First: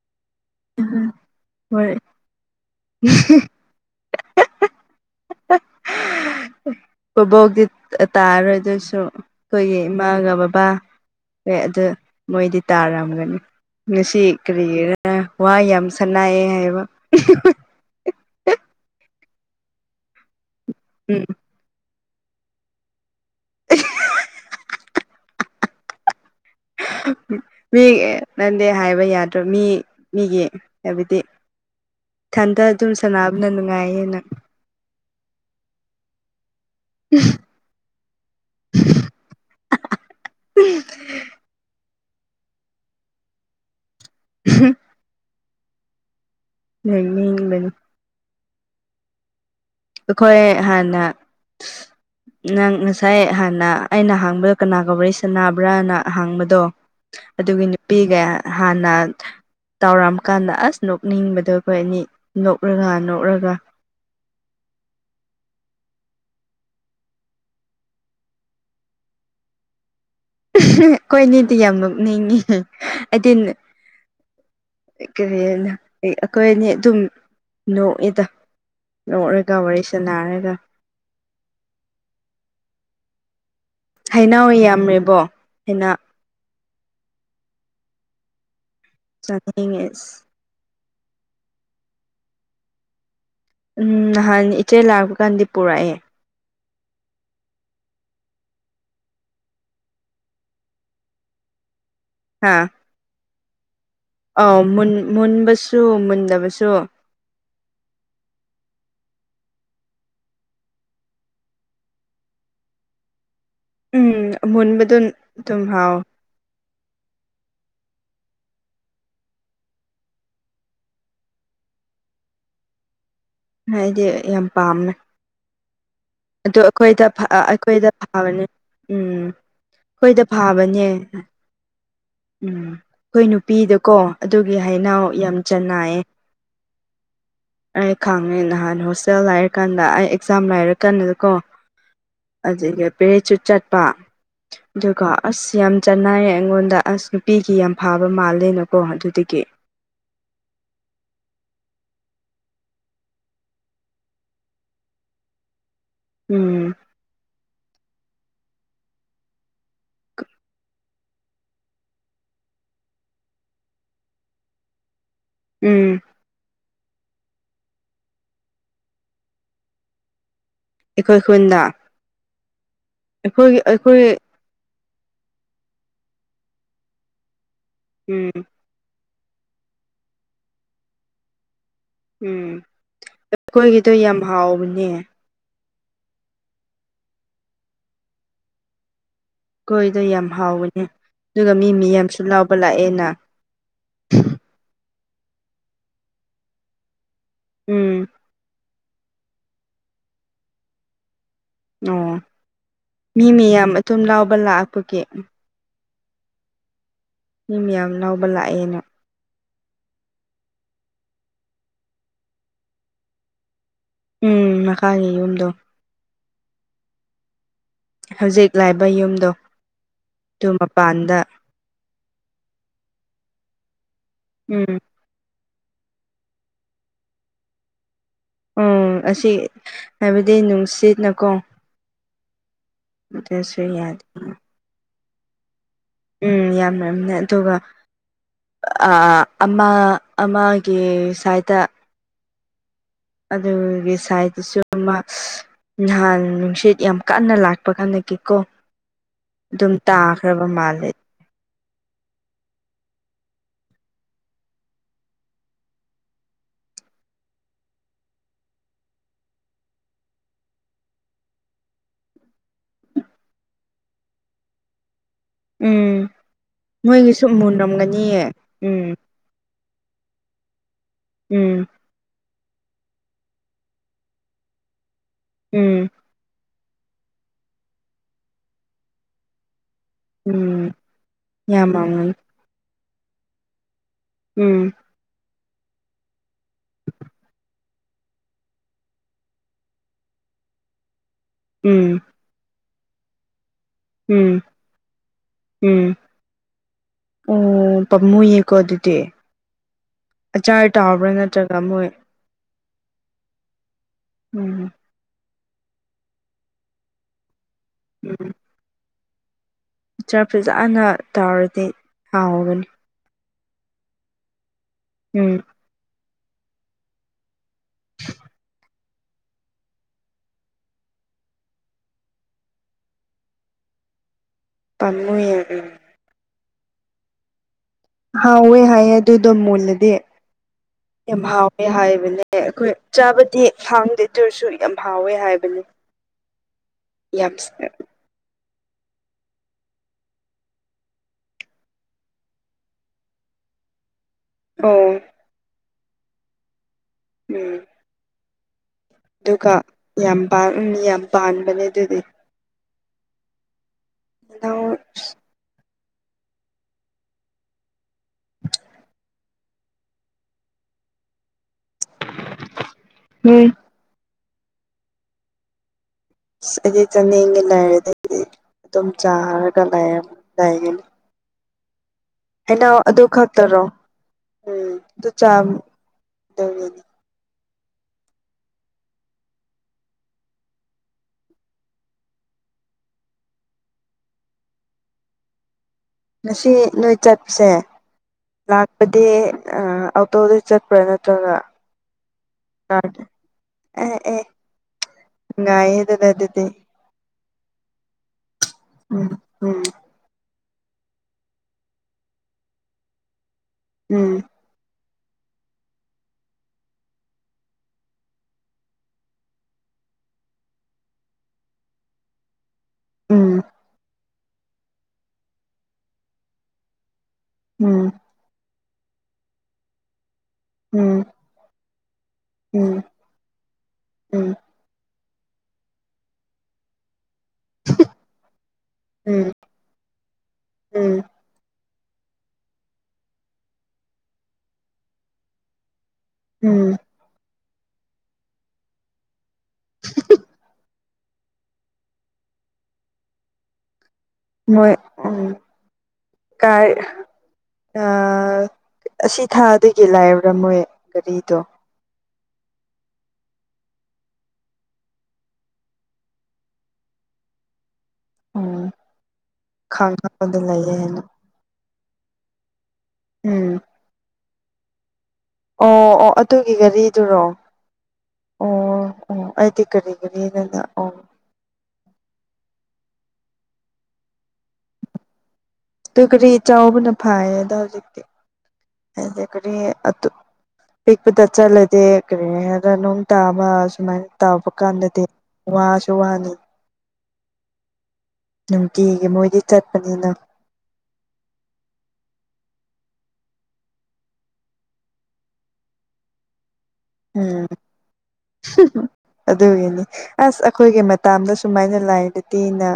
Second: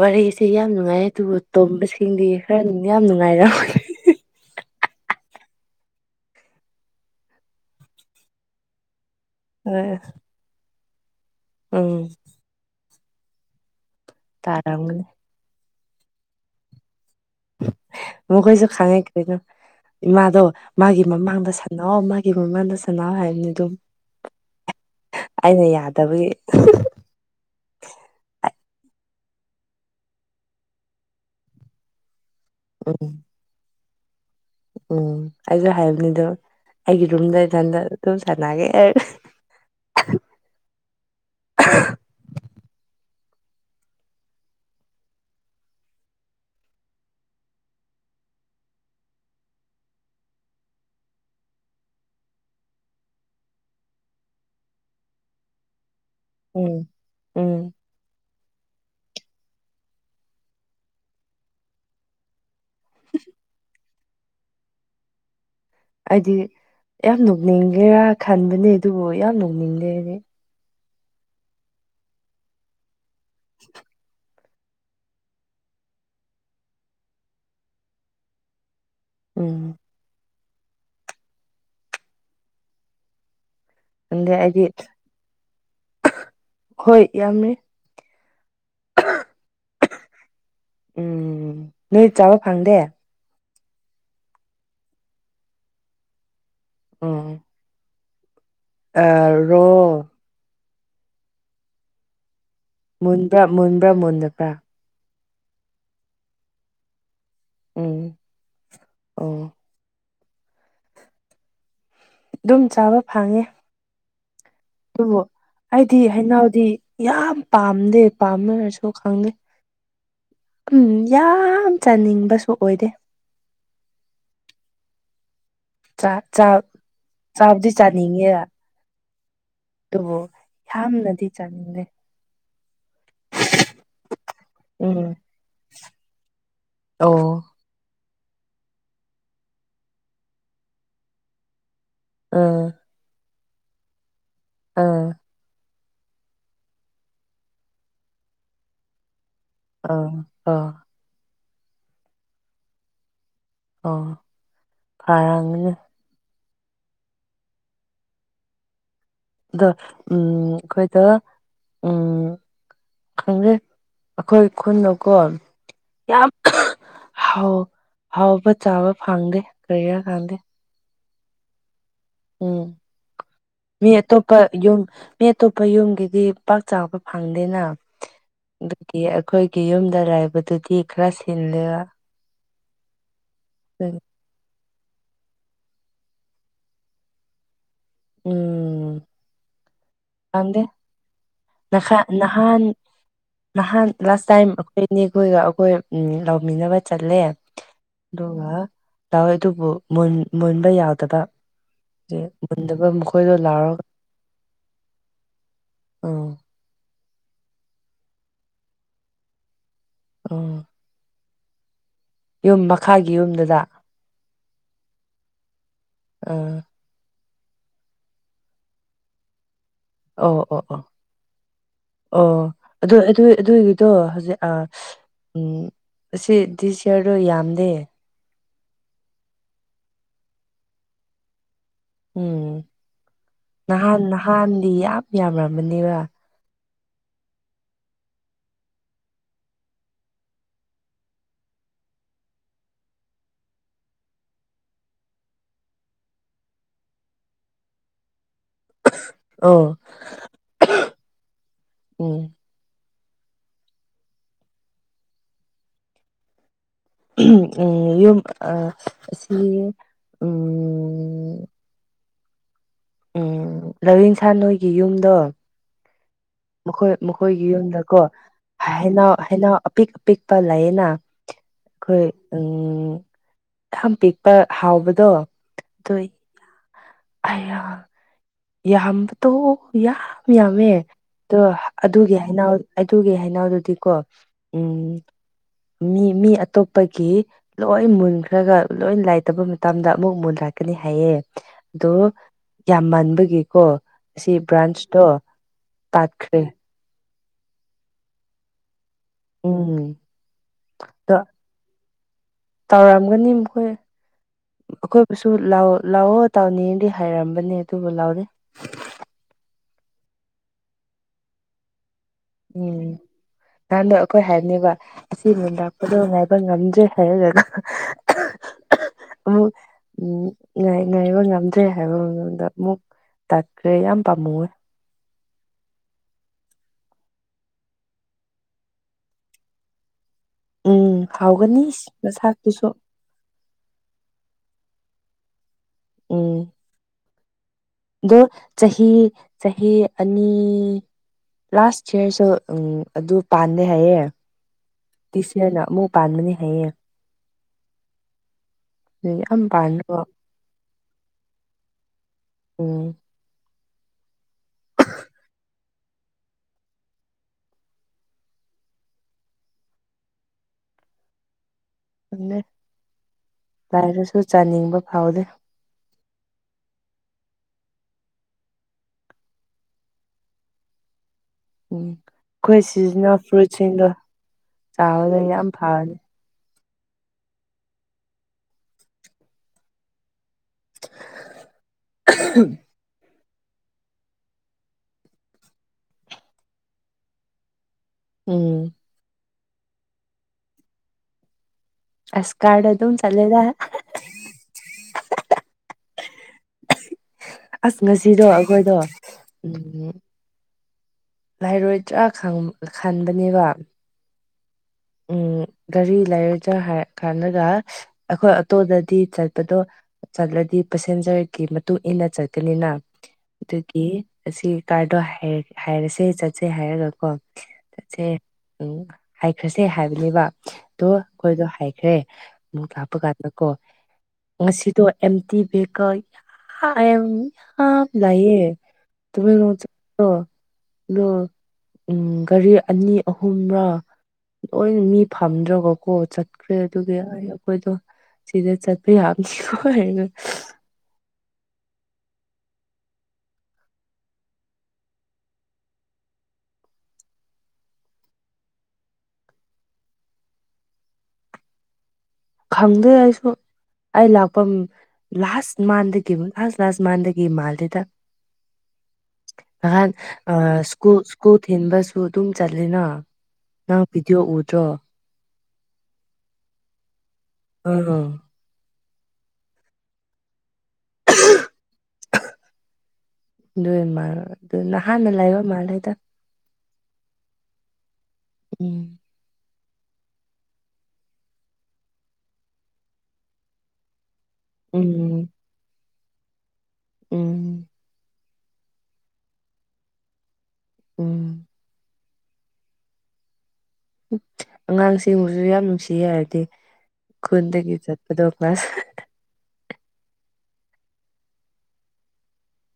ꯋꯥꯔꯤ ꯁꯦ ꯌꯥꯝ ꯅꯨꯡꯉꯥꯏꯌꯦ ꯑꯗꯨꯕꯨ ꯍꯣꯏ ꯇꯣꯝꯕꯁꯤꯡꯗꯤ ꯈꯔ ꯌꯥꯝ ꯅꯨꯡꯉꯥꯏꯔꯃꯒꯅꯤ ꯕꯣꯕꯣꯛꯇꯤ ꯇꯥꯔꯣꯏ ꯑꯗꯨꯁꯨ ꯑꯩꯈꯣꯏꯒꯤ ꯏꯃꯥꯒ ꯕꯕꯥ ꯍꯣꯏ ꯑꯗꯨ ꯎꯝ ꯃꯣꯏꯗꯤ ꯇꯥꯔꯝꯒꯅꯤ ꯉꯁꯤ ꯇꯥꯔꯝꯒꯅꯤ ꯀꯔꯤꯒꯤꯔ ꯋꯥ ꯌꯥꯝ ꯁꯟꯅꯌꯦ ꯍꯥꯏꯕꯥ ꯀꯩꯅꯣ ꯏꯃꯥꯗꯣ ꯃꯥꯒꯤ ꯎꯝ ꯃꯃꯥꯡꯗ ꯁꯥꯟꯅꯧ ꯃꯥ ꯑꯩꯒꯤ ꯃꯃꯥꯡꯗ ꯁꯅꯥꯎ ꯍꯥꯏꯕꯅꯤ ꯑꯗꯨꯝ ꯑꯩꯅ ꯌꯥꯗꯕꯒꯤ ꯗꯦ ꯍꯥꯏꯕ ꯌꯥꯗ꯭ꯔ ꯃꯤ ꯃꯤꯒꯤ ꯍꯥꯏꯕꯗꯤ ꯏꯊꯟꯗ ꯑꯗꯨꯝ ꯎꯝ ꯁꯥꯟꯅꯕꯅ ꯅꯨꯡꯉꯥꯏꯌꯦꯅ ꯎꯝ ꯑꯩꯁꯨ ꯍꯥꯏꯕꯅꯤꯗꯣ ꯑꯩꯒꯤ ꯔꯨꯝꯗ ꯏꯊꯟꯗ ꯁꯥꯟꯅꯒꯦ ꯍ ꯅꯣꯛꯅꯤꯡꯕꯅꯤ ꯑꯩꯈꯣꯏ ꯍꯥꯟꯅ ꯅꯪ ꯉꯁꯥꯏ ꯍꯥꯟꯅ ꯑꯩꯅ ꯍꯡꯕꯗ ꯀꯅꯥꯒꯔ ꯁꯕ꯭ꯔꯥꯅ ꯍꯡꯕꯗꯣ ꯎꯝ ꯎꯝ ꯑꯗꯨꯒꯤ ꯅꯨꯄꯤꯒ ꯍꯥꯟꯅ ꯇꯥꯎꯔꯝ ꯀꯥꯟꯗ ꯑꯁ ꯅꯣꯛꯅꯤꯡꯕꯗꯣ ꯑꯩꯈꯣꯏ ꯑꯅꯤ ꯅꯣꯛꯔꯒ ꯅꯣꯛꯔꯒ ꯍꯥꯏꯗꯤ ꯌꯥꯝ ꯅꯣꯛꯅꯤꯡꯒꯦꯔꯥ ꯈꯟꯕꯅꯦ ꯑꯗꯨꯕꯨ ꯌꯥꯝ ꯅꯣꯛꯅꯤꯡꯗꯦ ꯑꯩꯗꯤ ꯑꯩꯈꯣꯏꯅꯤꯗꯤ ꯌꯥꯝ ꯅꯣꯛꯅꯤꯡꯉꯤ ꯑꯗꯨꯅ ꯀꯔꯤ ꯍꯥꯏꯅ ꯑꯩꯈꯣꯏ ꯑꯅꯤ ꯑꯗꯨꯝ ꯅꯣꯛꯏꯗ ꯂꯧꯔꯒ ꯎꯝ ꯋꯥꯔꯤ ꯁꯥꯅꯔꯒ ꯈꯪꯗꯦ ꯍꯩꯅꯧ ꯑꯩꯗꯤ ꯌꯥꯝꯔꯤꯕꯣ ꯍꯩꯅꯧ ꯍꯣꯏ ꯌꯥꯝ ꯔꯩ ꯆꯥ ꯊꯛꯅꯤꯡꯉꯦ ꯎꯝ ꯅꯣꯏ ꯆꯥꯕ ꯐꯪꯗꯦ ꯎꯝ ꯅꯍꯥꯟ ꯏꯆꯦ ꯂꯥꯛꯄ ꯀꯥꯟꯗꯤ ꯄꯨꯔꯛꯑꯦ ꯎꯝ ꯑꯔꯣ ꯍꯥꯥ ꯃꯨꯟꯕ꯭ꯔꯥ ꯃꯨꯟꯕ꯭ꯔꯥ ꯃꯨꯟꯗꯕ꯭ꯔꯥ ꯃꯨꯟ ꯃꯨꯟꯕꯁꯨ ꯃꯨꯟꯗꯕꯁꯨ ꯎꯝ ꯑꯣ ꯑꯗꯨꯝ ꯆꯥꯕ ꯐꯪꯉꯦ ꯎꯝ ꯃꯨꯟꯕꯗꯨ ꯑꯗꯨꯕꯨ ꯑꯗꯨꯝ ꯍꯥꯎ ꯑꯩꯗꯤ ꯍꯩꯅꯧꯗꯤ ꯌꯥꯝ ꯄꯥꯝꯗꯦ ꯄꯥꯝꯅꯔꯁꯨ ꯈꯪꯗꯦ ꯎꯝ ꯌꯥꯝ ꯆꯥꯅꯤꯡꯕꯁꯨ ꯑꯣꯏꯗꯦ ꯑꯩꯗꯤ ꯌꯥꯝ ꯄꯥꯝꯃꯦ ꯆꯥ ꯆꯥ ꯑꯗꯨ ꯑꯩꯈꯣꯏꯗ ꯆꯥꯕꯗꯤ ꯑꯩꯈꯣꯏꯗ ꯆꯥꯅꯤꯡꯉꯦ ꯐꯕꯅꯦ ꯎꯝ ꯑꯗꯨꯕꯨ ꯑꯩꯈꯣꯏꯗ ꯐꯥꯕꯅꯦ ꯌꯥꯝꯅꯗꯤ ꯆꯥꯅꯤꯡꯗꯦ ꯎꯝ ꯑꯩꯈꯣꯏ ꯅꯨꯄꯤꯗꯀꯣ ꯑꯗꯨꯒꯤ ꯍꯩꯅꯥꯎ ꯎꯝ ꯌꯥꯝ ꯆꯅꯩꯌꯦ ꯑꯣ ꯈꯪꯉꯦ ꯅꯍꯥꯟ ꯍꯣꯁꯇꯦꯜ ꯂꯩꯔ ꯀꯥꯟꯗ ꯑꯩ ꯑꯦꯛꯖꯥꯝ ꯂꯩꯔ ꯀꯥꯟꯗ ꯀꯣ ꯑꯥ ꯑꯗꯨꯒ ꯄꯦꯔꯦꯠꯆꯨ ꯆꯠꯄ ꯑꯥ ꯑꯗꯨꯒ ꯑꯁ ꯌꯥꯝ ꯆꯅꯥꯏꯌꯦ ꯑꯩꯉꯣꯟꯗ ꯑꯁ ꯅꯨꯄꯤꯒꯤ ꯌꯥꯝ ꯐꯥꯕ ꯃꯥꯜꯂꯦꯅꯀꯣ ꯑꯗꯨꯗꯒꯤ ꯑꯥ ꯑꯥ ꯑꯣ ꯈꯔꯥꯝꯒꯅꯤ ꯎꯝ ꯗ ꯎꯝ ꯑꯩꯈꯣꯏꯗ ꯎꯝ ꯈꯪꯗꯦ ꯑꯩꯈꯣꯏ ꯈꯨꯟꯗꯀꯣ ꯎꯝ ꯌꯥꯝ ꯍꯥꯎ ꯍꯥꯎꯕ ꯆꯥꯕ ꯐꯪꯗꯦ ꯀꯔꯤ ꯔ ꯈꯪꯗꯦ ꯑꯩꯈꯣꯏ ꯈꯨꯟꯗ ꯎꯝ ꯑꯩꯈꯣꯏꯒꯤ ꯃꯤ ꯑꯩꯈꯣꯏ ꯑꯇꯣꯞꯄ ꯌꯨꯝ ꯃꯤ ꯑꯇꯣꯞꯄ ꯌꯨꯝꯒꯤꯗꯤ ꯄꯥꯛ ꯆꯥꯎꯕ ꯐꯪꯗꯦꯅ ꯎꯝ ꯑꯗꯨꯒꯤ ꯑꯩꯈꯣꯏꯒꯤ ꯌꯨꯝꯗ ꯂꯩꯥꯏꯕꯗꯨꯗꯤ ꯈꯔ ꯁꯤꯜꯂꯦꯕ ꯎꯝ ꯑꯩꯈꯣꯏꯒꯤꯗꯣ ꯌꯥꯝ ꯍꯥꯎꯕꯅꯦ ꯎꯝ ꯀꯣꯏꯗꯣ ꯌꯥꯝ ꯈꯪꯗꯦ ꯍꯥꯎꯕꯅꯦ ꯑꯗꯨꯒ ꯃꯤ ꯃꯤ ꯌꯥꯝꯁꯨ ꯂꯥꯎꯕ ꯅꯍꯥꯟ ꯂꯥꯛꯑꯦꯅ ꯅꯍꯥꯟ ꯂꯥꯁ ꯇꯥꯏꯝ ꯑꯩꯈꯣꯏ ꯏꯅꯦꯈꯣꯏꯒ ꯑꯩꯈꯣꯏ ꯂꯧꯥꯃꯤꯟꯅꯕ ꯆꯠꯂꯦ ꯎꯝ ꯑꯗꯨꯒ ꯇꯧꯋꯦ ꯑꯗꯨꯕꯨ ꯃꯨꯟ ꯃꯨꯟꯕ ꯌꯥꯎꯗꯕ ꯑꯣ ꯃꯨꯟꯗꯕ ꯃꯤ ꯃꯈꯣꯏꯗꯣ ꯃꯌꯥꯝ ꯂꯥꯎꯔꯒ ꯑꯗꯨꯝ ꯂꯥꯎꯕ ꯂꯥꯛꯄꯒꯤ ꯎꯝ ꯃꯤ ꯃꯌꯥꯝ ꯂꯧꯕ ꯂꯥꯛꯑꯦꯅ ꯑꯣ ꯌꯨꯝ ꯃꯈꯥꯒꯤ ꯌꯨꯝꯗꯨꯗ ꯎꯝ ꯃꯈꯥꯒꯤ ꯌꯨꯝꯗꯣ ꯑꯥ ꯍꯧꯖꯤꯛ ꯂꯩꯕ ꯌꯨꯝꯗꯣ ꯑꯣ ꯇꯨ ꯑꯣ ꯑꯣ ꯃꯄꯥꯟꯗ ꯑꯣ ꯑꯗꯨ ꯑꯗꯨ ꯑꯗꯨꯏꯒꯤꯗꯣ ꯍꯧꯖꯤꯛ ꯑ ꯎꯝ ꯎꯝ ꯑꯁꯤ ꯗꯤꯁ ꯢꯌꯥꯔꯗꯣ ꯌꯥꯝꯗꯦ ꯎ ꯑꯁꯤ ꯍꯥꯏꯕꯗꯤ ꯅꯨꯡꯁꯤꯠꯅꯀꯣ ꯎꯝ ꯑꯗꯨꯁꯨ ꯅꯍꯥꯟ ꯌꯥꯗꯦ ꯅꯍꯥꯟꯗꯤ ꯌꯥꯝ ꯌꯥꯝꯔꯝꯕꯅꯦꯕ ꯅꯦ ꯑꯗꯨꯒ ꯑ ꯑꯃ ꯑꯃꯒꯤ ꯁꯥꯏꯠꯇ ꯑꯗꯨꯒꯤ ꯁꯥꯏꯖꯠꯇꯁꯨ ꯑꯃ ꯅꯍꯥꯟ ꯅꯨꯡꯁꯤꯠ ꯌꯥꯝ ꯀꯟꯅ ꯂꯥꯛꯄ ꯀꯥꯟꯅꯒꯤ ꯀꯣ ꯑꯗꯨꯝ ꯑꯣ ꯇꯥꯈ꯭ꯔꯕ ꯃꯥꯜꯂꯦ ꯎꯝ ꯎꯝ ꯌꯨꯝ ꯑ ꯑꯁꯤ ꯎꯝ [inaudible] ꯎꯝ ꯂꯧꯔꯤꯟꯁꯥꯟ ꯅꯣꯏꯒꯤ ꯌꯨꯝꯗꯣ ꯎꯝ ꯃꯈꯣꯏ ꯃꯣꯏꯒꯤꯁꯨ ꯃꯈꯣꯏꯒꯤ ꯌꯨꯝꯗꯀꯣ ꯃꯨꯟꯔꯝꯒꯅꯤꯌꯦ ꯎꯝ ꯍꯩꯅꯣ ꯍꯩꯅꯧ ꯑꯄꯤꯛ ꯑꯄꯤꯛꯄ ꯂꯩꯌꯦꯅ ꯎꯝ ꯑꯩꯈꯣꯏ ꯎꯝ ꯌꯥꯝ ꯄꯤꯛꯄ ꯍꯥꯎꯕꯗꯣ ꯎꯝ ꯑꯗꯨꯏ ꯑꯌꯥ ꯌꯥꯝꯕꯗꯣ ꯌꯥꯝ ꯌꯥꯝꯃꯦ ꯎꯝ ꯑꯗꯣ ꯑꯗꯨꯒꯤ ꯌꯥꯝꯃꯝꯒꯅꯤ ꯍꯅꯥꯎ ꯑꯗꯨꯒꯤ ꯍꯩꯅꯧꯗꯨꯗꯤꯀꯣ ꯎꯝ ꯃꯤ [inaudible] ꯃꯤ ꯑꯇꯣꯞꯄꯒꯤ ꯂꯣꯏ ꯃꯨꯟꯈ꯭ꯔꯒ ꯂꯣꯏ ꯂꯥꯏꯇꯕ ꯃꯇꯝꯗ ꯑꯃꯨꯛ ꯃꯨꯟꯂꯛꯀꯅꯤ ꯍꯥꯏꯌꯦ ꯑꯗꯣ ꯎꯝ ꯌꯥꯝ ꯃꯟꯕꯒꯤ ꯀꯣ ꯁꯤ ꯎꯝ ꯕ꯭ꯔꯥꯟꯁꯇꯣ ꯇꯥꯠꯈ꯭ꯔꯦ ꯎꯝ ꯄꯝꯃꯨꯌꯦꯀꯣ ꯑꯗꯨꯗꯤ ꯎꯝ ꯑꯆꯥꯔ ꯇꯥꯕ꯭ꯔꯥ ꯑꯗꯣ ꯅꯠꯇ꯭ꯔꯒ ꯃꯣꯏ ꯇꯧꯔꯝꯒꯅꯤ ꯃꯈꯣꯏ ꯎꯝ ꯑꯗꯨ ꯂꯧꯑꯣ ꯂꯥꯛꯑꯣ ꯇꯥꯎꯅꯤꯡꯗꯤ ꯍꯥꯏꯔꯝꯕꯅꯦ ꯑꯗꯨꯕꯨ ꯂꯥꯎꯗꯦ ꯑꯆ꯭ꯔ ꯐꯖꯅ ꯇꯧꯔꯗꯤ ꯍꯥꯎꯒꯅꯤ ꯎꯝ ꯅꯍꯥꯟꯗꯣ ꯑꯩꯈꯣꯏ ꯍꯥꯏꯕꯅꯦꯕ ꯑꯁꯤ ꯎꯝ ꯅꯨꯡ ꯂꯥꯛꯄꯗꯣ ꯉꯥꯏꯕ ꯉꯝꯗ꯭ꯔꯦ ꯍꯥꯏꯔꯒꯀꯣ ꯑꯃꯨꯛ ꯎ ꯉꯥꯢ ꯉꯥꯏꯕ ꯉꯝꯗ꯭ꯔꯦ ꯍꯥꯏꯕ ꯃꯇꯝꯗ ꯑꯃꯨꯛ ꯇꯠꯈ꯭ꯔꯦ ꯌꯥꯝ ꯄꯥꯝꯃꯨ ꯌꯦ ꯄꯥꯝꯃꯨꯌꯦ ꯑꯗꯨꯗꯤ ꯍꯥꯎꯑꯣꯋꯦ ꯍꯥꯏꯌꯦ ꯑꯗꯨꯗꯣ ꯃꯨꯜꯅꯗꯤ ꯎꯝ ꯌꯥꯝ ꯍꯥꯎꯒꯅꯤ ꯍꯥꯎꯋꯦ ꯍꯥꯏꯕꯅꯦ ꯃꯁꯥꯛꯇꯨꯁꯨ ꯑꯩꯈꯣꯏ ꯆꯥꯕꯗꯤ ꯐꯪꯗꯦ ꯑꯗꯨ ꯑꯣꯢꯔꯁꯨ ꯌꯥꯝ ꯐꯥꯎꯋꯦ ꯍꯥꯏꯕꯅꯤ ꯎꯝ ꯌꯥꯝ ꯁꯇ꯭ꯔꯦꯠ ꯗꯣ ꯆꯍꯤ ꯆꯍꯤ ꯑꯅꯤ ꯂꯥꯁ ꯌꯥꯔꯁꯨ ꯎꯝ ꯑꯗꯨ ꯄꯥꯟꯗꯦ ꯍꯥꯏꯌꯦ ꯑꯣ ꯗꯤꯁ ꯢꯌꯦꯔꯅ ꯑꯃꯨꯛ ꯄꯥꯟꯒꯅꯤ ꯍꯥꯏꯌꯦ ꯎꯝ ꯌꯥꯝ ꯑꯗꯨꯒ ꯄꯥꯟꯕ ꯌꯥꯝ ꯄꯥꯝ ꯑꯝ ꯌꯥꯝ ꯄꯥꯟꯕꯅꯦ ꯑꯗꯨꯗꯤ ꯎꯝ ꯅꯪ ꯅꯦ ꯅꯣꯏ ꯄꯥꯢꯔꯁꯨ ꯆꯥꯅꯤꯡꯕ ꯐꯥꯎꯗꯦ ꯁꯁ ꯑꯩꯗꯤ ꯆꯥꯅꯤꯡꯒꯦ ꯂꯥꯢꯔꯗꯤ ꯗꯨꯝ ꯆꯥꯔꯒ ꯂꯩꯔ ꯂꯩꯒꯅꯤ ꯎꯝ ꯑꯈꯣꯏ ꯍꯩꯅꯧ ꯑꯗꯨ ꯁꯤꯖꯤꯟꯅꯧ ꯈꯛꯇꯔꯣ ꯐ꯭ꯔꯨꯏꯠꯁꯤꯡꯗꯣ ꯎꯝ ꯑꯗꯨ ꯆꯥꯎꯋꯣꯅꯦ ꯌꯥꯝ ꯐꯅꯤ ꯆꯥꯗꯒꯤꯅꯤ ꯑꯍꯝ ꯉꯁꯤ ꯅꯣꯏ ꯆꯠꯄꯁꯦ ꯎꯝ ꯂꯥꯛꯄꯗꯤ ꯑ ꯑꯥꯎꯇꯣꯗ ꯆꯠꯄ꯭ꯔꯥ ꯅꯠꯇ꯭ꯔꯒ ꯑꯁ ꯀꯥꯗ ꯑꯗꯨꯝ ꯆꯠꯂꯦꯗꯥ ꯉꯥꯢꯌꯦ ꯑꯗꯨꯗ ꯑꯗꯨꯗꯤ ꯑꯁ ꯉꯁꯤꯗꯣ ꯑꯩꯈꯣꯏꯗꯣ ꯎꯝ ꯂꯥꯏꯔꯣꯏ ꯆꯈꯪ ꯈꯟꯕꯅꯦꯕ ꯎꯝ ꯎꯝ ꯀꯔꯤ ꯂꯩꯔꯗꯔ ꯍꯥꯢ ꯈꯜꯂꯒ ꯑꯈꯣꯢ ꯑꯇꯣꯟꯗꯗꯤ ꯆꯠꯄꯗꯣ ꯆꯠꯂꯗꯤ ꯄꯦꯁꯦꯟꯖꯔꯒꯤ ꯃꯇꯨꯡ ꯏꯟꯅ ꯆꯠꯀꯅꯤꯅ ꯑꯗꯨꯒꯤ ꯑꯁꯤ ꯀꯥꯔꯗꯣ ꯍꯥꯏꯔ ꯍꯥꯏꯔꯁꯦ ꯆꯠꯁꯦ ꯍꯥꯏꯔꯒꯀꯣ ꯎꯝ ꯆꯠꯁꯦ ꯎꯝ ꯍꯥꯏꯈ꯭ꯔꯁꯦ ꯍꯥꯏꯕꯅꯦꯕ ꯑꯗꯣ ꯎꯝ ꯑꯈꯣꯏꯗꯣ ꯍꯥꯏꯈ꯭ꯔꯦ ꯑꯃꯛ ꯎꯝ ꯂꯥꯀꯄꯥ ꯀꯥꯟꯗꯀꯣ ꯉꯁꯤꯗꯣ ꯑꯃꯇꯤ ꯕꯍꯦꯀꯜ ꯍꯥꯢꯑꯝ ꯍꯥꯝ ꯂꯩꯌꯦ ꯎꯝ ꯎꯝ ꯇꯃꯦꯂꯣꯡ ꯆꯠꯄꯗꯣ ꯎꯝ ꯑꯗꯣ ꯎꯝ ꯒꯥꯔꯤ ꯑꯅꯤ ꯑꯍꯨꯝꯔꯥ ꯂꯣꯏ ꯃꯤ ꯐꯝꯗ꯭ꯔꯒꯣ ꯑꯣ ꯆꯠꯈ꯭ꯔꯦ ꯎꯝ ꯑꯗꯨꯒꯤ ꯑꯩ ꯑꯈꯣꯏꯗꯣ ꯁꯤꯗ ꯆꯠ ꯗꯤ ꯌꯥꯝ ꯁꯤꯈꯣ ꯍꯩꯅꯣ ꯃꯣꯏ ꯎꯝ ꯀꯥꯏ ꯌꯥꯝ ꯑꯁꯤ ꯊꯥꯗꯒꯤ ꯂꯥꯏꯕꯔꯥ ꯃꯣꯏ ꯒꯥꯔꯤꯗꯣ ꯈꯪꯗꯦ ꯑꯩꯁꯨ ꯑꯩ ꯂꯥꯛꯄ ꯂꯥꯁ ꯃꯥꯟꯗꯒꯤ ꯂꯥꯁ ꯂꯥꯁ ꯃꯥꯟꯗꯒꯤ ꯃꯥꯜꯂꯤꯗ ꯎꯝ ꯅꯍꯥꯟ ꯑ ꯈꯥꯡꯉꯕꯗ ꯂꯩꯌꯦ ꯁꯀꯨꯜ ꯍꯥꯏꯅ ꯁꯀꯨꯜ ꯊꯤꯟꯕꯁꯨ ꯑꯗꯨꯝ ꯆꯠ ꯂꯤꯅꯥ ꯎꯝ ꯅꯪ ꯚꯤꯗꯤꯌꯣ ꯎꯗ꯭ꯔꯣ ꯑꯣ ꯑꯣ ꯑꯗꯨꯒꯤ ꯒꯥꯔꯤꯗꯨꯔꯣ ꯑꯥ ꯑꯣ ꯑꯣ ꯑꯩꯗꯤ ꯀꯔꯤ ꯀꯔꯤꯅꯗ ꯑꯣ ꯑꯍ ꯅꯣꯢ ꯃꯥ ꯗꯨ ꯅꯍꯥꯟꯅ ꯂꯩꯕ ꯃꯥꯜꯂꯦꯗ ꯑꯗꯨ ꯒꯔꯤ ꯆꯥꯎꯕꯅ ꯐꯥꯏ ꯑꯦꯗꯥ ꯍꯧꯖꯤꯛꯇꯤ ꯎꯝ ꯍꯥꯏꯗꯤ ꯀꯔꯤ ꯑꯗꯨ ꯄꯤꯛꯄꯗ ꯆꯠꯂꯗꯤ ꯀꯔꯤ ꯍꯥꯏꯗ ꯅꯣꯡ ꯇꯥꯕ ꯁꯨꯃꯥꯏꯅ ꯇꯥꯕ ꯀꯥꯟꯗꯗꯤ ꯎꯝ ꯋꯥꯁꯨ ꯋꯥꯅꯤ ꯎꯝ ꯅꯨꯡꯇꯤꯒꯤ ꯃꯣꯏꯗꯤ ꯆꯠꯄꯅꯤꯅ ꯎꯝ ꯑꯉꯥꯡꯁꯤꯡꯕꯨꯁꯨ ꯌꯥꯝ ꯅꯨꯡꯁꯤꯌꯦ ꯍꯥꯏꯕꯗꯤ ꯎꯝ ꯍꯝ ꯍ ꯑꯗꯨꯒꯤꯅꯤ ꯑꯁ ꯑꯈꯣꯏꯒꯤ ꯃꯇꯥꯝꯗ ꯁꯨꯃꯥꯏꯅ ꯂꯥꯏꯔꯗꯤꯅ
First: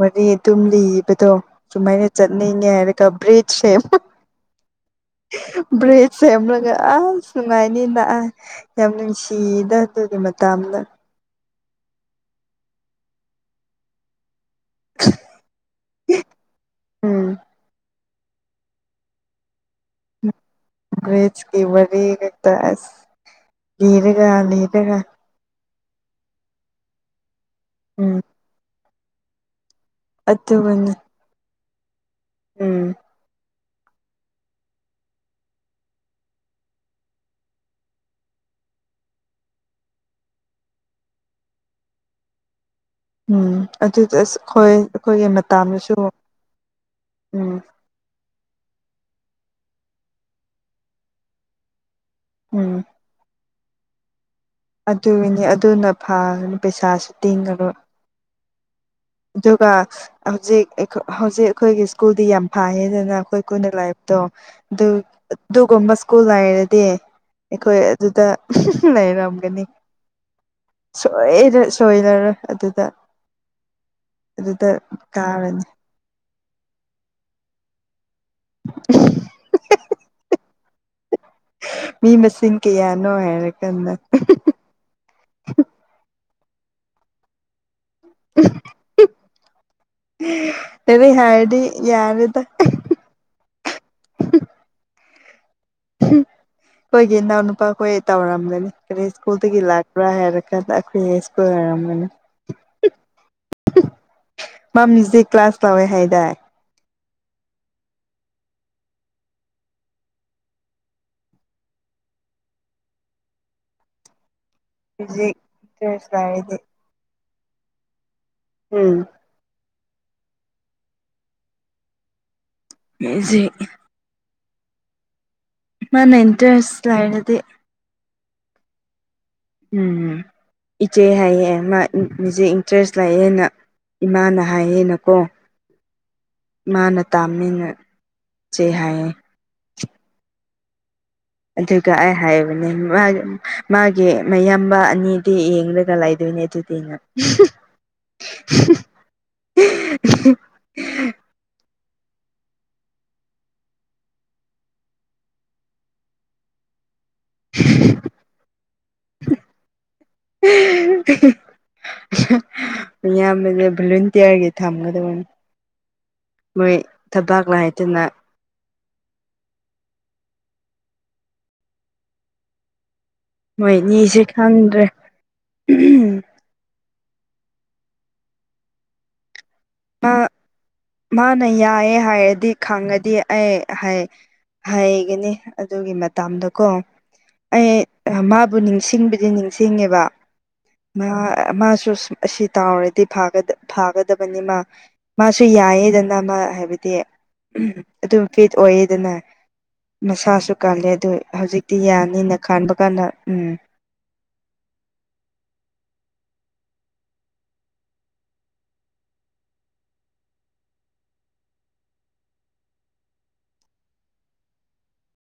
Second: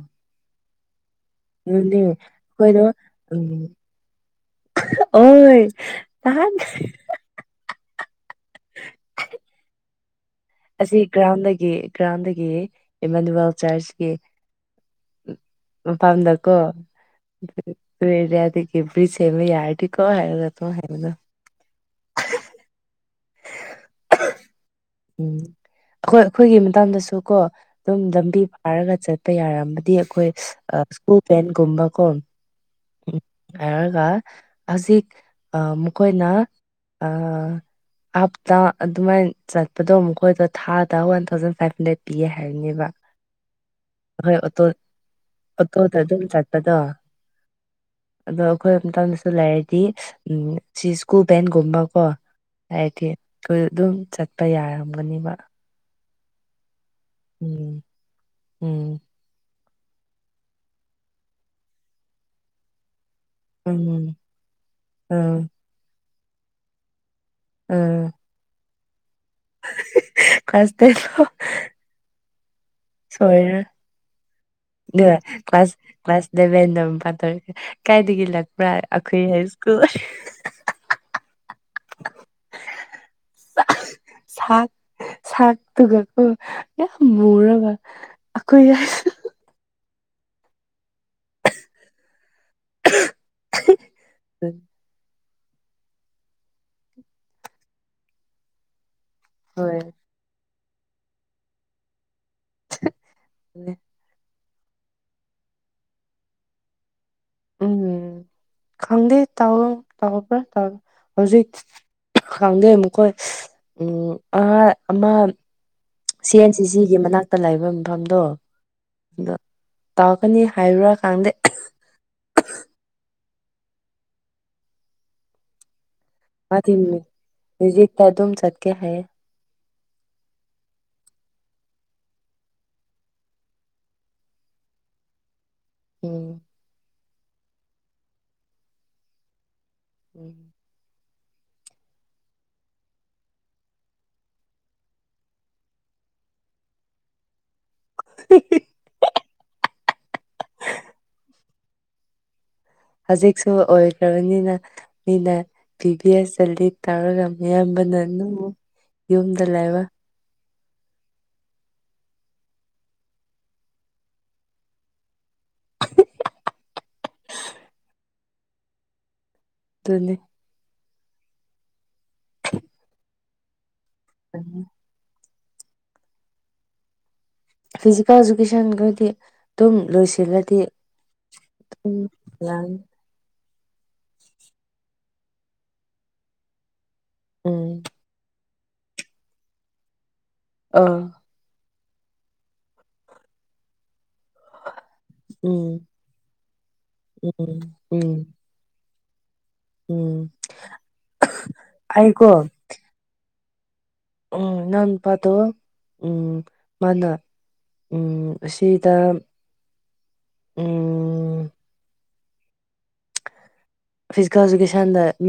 ꯋꯥꯔꯤ ꯑꯗꯨꯝ ꯂꯤꯕ ꯑꯗꯣ ꯑꯗꯨꯅꯦ ꯁꯨꯃꯥꯏꯅ ꯆꯠꯅꯤꯡꯉꯦ ꯑꯩꯈꯣꯏꯗꯣ ꯍꯥꯏꯔꯒ ꯎꯝ ꯕ꯭ꯔꯤꯁ ꯁꯦꯝ ꯑꯣꯏ ꯕ꯭ꯔꯤꯖ ꯅꯍꯥꯟ ꯁꯦꯝꯂꯒ ꯑꯁ ꯅꯨꯉꯥꯏ ꯅꯤꯅ ꯑ ꯌꯥꯝ ꯅꯨꯡꯁꯤꯗ ꯑꯗꯨꯒꯤ ꯃ ꯑꯁꯤ ꯒ꯭ꯔꯥꯎꯟꯗꯒꯤ ꯒ꯭ꯔꯥꯎꯟꯗꯒꯤ ꯏꯃꯥꯅꯨꯋꯦꯜ ꯆꯔꯆꯀꯤ ꯃꯄꯝꯗꯀꯣ ꯎꯝ ꯅꯣꯢ ꯑꯗꯋꯥꯢꯗꯒꯤ ꯄꯤꯁ ꯁꯦꯝꯕ ꯌꯥꯔꯗꯤꯀꯣ ꯍꯥꯢꯔꯗ ꯗꯨꯝ ꯍꯥꯢꯕꯗꯣ ꯗꯤ ꯍꯦꯛꯇ ꯑ ꯗꯤꯔꯒ ꯂꯤ ꯎꯝ ꯑꯩꯈꯣꯏ ꯑꯩꯈꯣꯏꯒꯤ ꯃꯇꯥꯡꯗꯁꯨ ꯀꯣ ꯑꯗꯨꯝ ꯎꯝ ꯂꯝꯕꯤ ꯐꯥꯔꯒ ꯆꯠꯄ ꯌꯥꯔꯝꯕ ꯗꯤ ꯑꯩꯈꯣꯏ ꯑ ꯑꯗꯨꯒꯅꯤ ꯁ꯭ꯀꯨꯜ ꯕꯦꯟꯒꯨꯝꯕ ꯀꯣ ꯎꯝ ꯍꯥꯏꯔꯒ ꯍꯧꯖꯤꯛ ꯑ ꯃꯈꯣꯏꯅ ꯑ ꯑꯞꯇ ꯑꯗꯨ ꯃꯥꯢ ꯆꯠꯄꯗꯣ ꯃꯈꯣꯏꯗꯣ ꯊꯥꯗ ꯋꯥꯟ ꯊꯥꯎꯖꯟ ꯐꯥꯏꯚ ꯍꯟꯗ꯭ꯔꯦꯠ ꯄꯤꯌꯦ ꯍꯥꯏꯕꯅꯦꯕ ꯎꯝ ꯑꯗꯨꯗ ꯑꯁ ꯑꯩꯈꯣꯏ ꯑꯣꯇꯣ ꯑꯈꯣꯏ ꯑꯩꯈꯣꯏꯒꯤ ꯃꯇꯥꯝꯗꯁꯨ ꯑꯣꯇꯣꯗ ꯑꯗꯨꯝ ꯆꯠꯄꯗꯣ ꯎꯝ ꯑꯗꯣ ꯑꯩꯈꯣꯏ ꯑꯃꯝꯇꯗꯁꯨ ꯂꯩꯔꯗꯤ ꯎ ꯁꯤ ꯁ꯭ꯀꯨꯜ ꯕꯦꯟꯒꯨꯝꯕ ꯀꯣ ꯍꯥꯏꯔꯗꯤ ꯑꯗꯨꯏ ꯑꯗꯨꯝ ꯆꯠ ꯑꯗꯨꯒꯤꯅꯦ ꯑꯗꯨꯅ ꯐꯥꯒꯅꯤ ꯄꯩꯁꯥꯁꯨ ꯇꯤꯡꯉꯔꯣꯏ ꯎꯝ ꯎꯝ ꯑꯗꯨꯒ ꯍꯧꯖꯤꯛ ꯑꯩꯈꯣ ꯍꯧꯖꯤꯛ ꯑꯩꯈꯣꯏꯒꯤ ꯁ꯭ꯀꯨꯜꯗꯤ ꯌꯥꯝ ꯐꯌꯦꯗꯅ ꯑꯩꯈꯣꯏ ꯀꯨꯟꯗ ꯎꯝ ꯂꯥꯏꯕꯗꯣ ꯑꯗꯨ ꯎꯝ ꯑꯗꯨꯒꯨꯝꯕ ꯁ꯭ꯀꯨꯜ ꯂꯩꯔꯗꯤ ꯑꯩꯈꯣꯏ ꯎꯝ ꯑꯗꯨꯗ ꯑꯍ ꯍꯝ ꯂꯩꯔꯝ ꯀꯅꯤ ꯀ꯭ꯂꯥꯁ ꯁꯣꯏꯔ ꯁꯣꯏꯔꯔ ꯑꯗꯨ ꯁꯣꯢꯔꯣꯢ ꯌꯥ ꯀꯥꯔꯅꯤ ꯀ꯭ꯂꯥꯁ ꯀ꯭ꯂꯥꯁ [unintelligible] ꯀꯥꯏ ꯀꯔꯤ ꯂꯥꯛꯄꯔꯥ ꯑꯈꯣꯏ ꯍꯥꯏꯁ꯭ꯀꯨꯜ ꯍꯤꯍꯥꯍꯥ ꯃꯤ ꯃꯁꯤꯡ ꯀꯌꯥꯅꯣ ꯍꯥꯏꯔꯀꯥꯟꯗ ꯁꯥꯛ ꯁꯥꯛꯇꯨꯒꯀꯣ ꯌꯥꯝ ꯃꯨꯔꯒ ꯑꯈꯣꯏ [unintelligible] ꯀꯔꯤ ꯍꯥꯏꯔꯗꯤ ꯌꯥꯔꯦꯗ ꯁ꯭ꯀꯨꯜ ꯑꯈꯣꯏꯒꯤ ꯏꯅꯥꯎ ꯅꯨꯄꯥꯈꯣꯏ ꯇꯧꯔꯝꯒꯅꯤ ꯀꯔꯤ ꯁ꯭ꯀꯨꯜꯗꯒꯤ ꯍꯣꯏ ꯂꯥꯛꯄ꯭ꯔꯥ ꯍꯥꯏꯔ ꯑꯈꯣꯏ ꯁ꯭ꯨꯀꯜ ꯑꯣꯏꯔꯝꯒꯅꯤ [inaudible] ꯃꯥ ꯃ꯭ꯌꯨꯖꯤꯛ ꯀ꯭ꯂꯥꯁ ꯂꯧꯋꯦ ꯍꯥꯏꯗꯥꯏ ꯎꯝ ꯈꯪꯗꯦ ꯇꯧ ꯇꯧꯕ꯭ꯔꯥ ꯍꯧꯖꯤꯛ ꯈꯪꯗꯦ ꯃꯈꯣꯏ ꯁ ꯎꯝ ꯑꯥ ꯑꯃ ꯃ꯭ꯌꯨꯖꯤꯛ ꯏꯟꯇꯔꯦꯁ ꯁꯤ ꯑꯦꯟ ꯂꯩꯔꯗꯤ ꯁꯤ ꯁꯤꯒꯤ ꯃꯅꯥꯛꯇ ꯂꯩꯕ ꯃꯐꯝꯗꯣ ꯎꯝ ꯇꯧꯒꯅꯤ ꯍꯥꯏꯕꯔ ꯈꯪꯗꯦ ꯃ꯭ꯌ꯭ꯨꯖꯤꯛ ꯃꯥꯅ ꯏꯟꯇ꯭ꯔꯦꯁ ꯂꯩꯔꯗꯤ ꯇ ꯑꯗꯨꯝ ꯆꯠꯀ ꯍꯥꯏꯌꯦ ꯎꯝ ꯏꯆꯦ ꯍꯥꯏꯌꯦ ꯃꯥ ꯃꯤꯌꯨꯖꯤꯛ ꯏꯟꯇ꯭ꯔꯦꯁ ꯂꯩꯌꯦꯅ ꯏꯃꯥꯅ ꯍꯥꯏꯌꯦꯅꯀꯣ ꯎꯝ ꯃꯥꯅ ꯇꯥꯃꯤꯟꯅꯁꯦ ꯍꯥꯏꯌꯦ ꯎꯝ ꯑꯗꯨꯒ ꯑꯩ ꯍꯥꯏꯕꯅꯦ ꯃꯥꯒꯤ ꯃꯥꯒꯤ ꯃꯌꯥꯝꯕ ꯑꯅꯤꯗꯤ ꯌꯦꯡꯂꯒ ꯂꯩꯗꯣꯏ ꯅꯦ ꯗꯨꯗꯤꯅ [unintelligible] ꯍꯧꯖꯤꯛꯁꯨ ꯑꯣꯏꯈ꯭ꯔꯕꯅꯤꯅ ꯃꯤꯅ ꯕꯤ ꯕꯤ ꯑꯦꯁ ꯆꯜꯂꯤ ꯇꯧꯔꯒ ꯃꯌꯥꯝꯕꯅ ꯅꯨꯡꯃꯨꯛ ꯌꯨꯝꯗ ꯂꯩꯕ [unintelligible] ꯌꯥꯝꯕꯗ ꯚꯣꯂꯟꯇꯤꯌꯥꯔꯒꯤ ꯊꯝꯒꯗꯕꯅꯤ ꯃꯣꯏ ꯊꯕꯥꯥꯛ ꯂꯩꯇꯅ ꯇꯨꯅꯤ ꯃꯣꯏꯅꯤꯁꯦ ꯈꯪꯗ꯭ꯔꯦ ꯐꯤꯖꯤꯀꯦꯜ ꯏꯖꯨꯀꯦꯁꯟꯈꯣꯏꯗꯤ ꯑꯥ ꯃꯥꯅ ꯑꯗꯨꯝ ꯌꯥꯏꯌꯦ ꯍꯥꯏꯔꯗꯤ ꯌꯥꯅꯤ ꯈꯪꯉꯗꯤ ꯑꯩ ꯍꯩ ꯍꯩꯒꯅꯤ ꯑꯗꯨꯒꯤ ꯃꯇꯝꯗꯣꯀꯣ ꯎꯝ ꯑꯩ ꯃꯥ ꯕꯨ ꯅꯤꯡꯁꯤꯡꯕꯗꯤ ꯅꯤꯡꯁꯤꯡꯉꯦꯕ ꯑꯥ ꯃꯥꯁꯨ ꯑꯁꯤ ꯇꯥꯎꯔꯗꯤ ꯐꯥꯒ ꯐꯥꯒꯗꯕꯅꯦ ꯃꯥꯁꯨ ꯎꯝ ꯌꯥꯏꯌꯦꯗꯅ ꯃꯥ ꯍꯥꯏꯕꯗꯤ ꯎꯝ ꯑꯗꯨꯝ ꯎꯝ ꯐꯤꯠ ꯑꯣꯏꯌꯦꯗꯅ ꯎꯝ ꯃꯁꯥꯁꯨ ꯀꯜꯂꯦ ꯑꯗꯨ ꯍꯧꯖꯤꯛꯇꯤ ꯌꯥꯅꯤꯅ ꯑꯩꯀꯣ ꯈꯥꯟꯕ ꯀꯥꯟꯗ ꯎꯝ ꯎꯝ ꯅꯥꯟ ꯅꯨꯄꯥꯇꯣ ꯎꯝ ꯃꯅꯥ ꯎꯝ ꯑꯁꯤꯗ ꯎꯝ ꯐꯤꯖꯤꯀꯦꯜ ꯑꯦꯖꯨꯀꯦꯁꯟꯗ ꯃ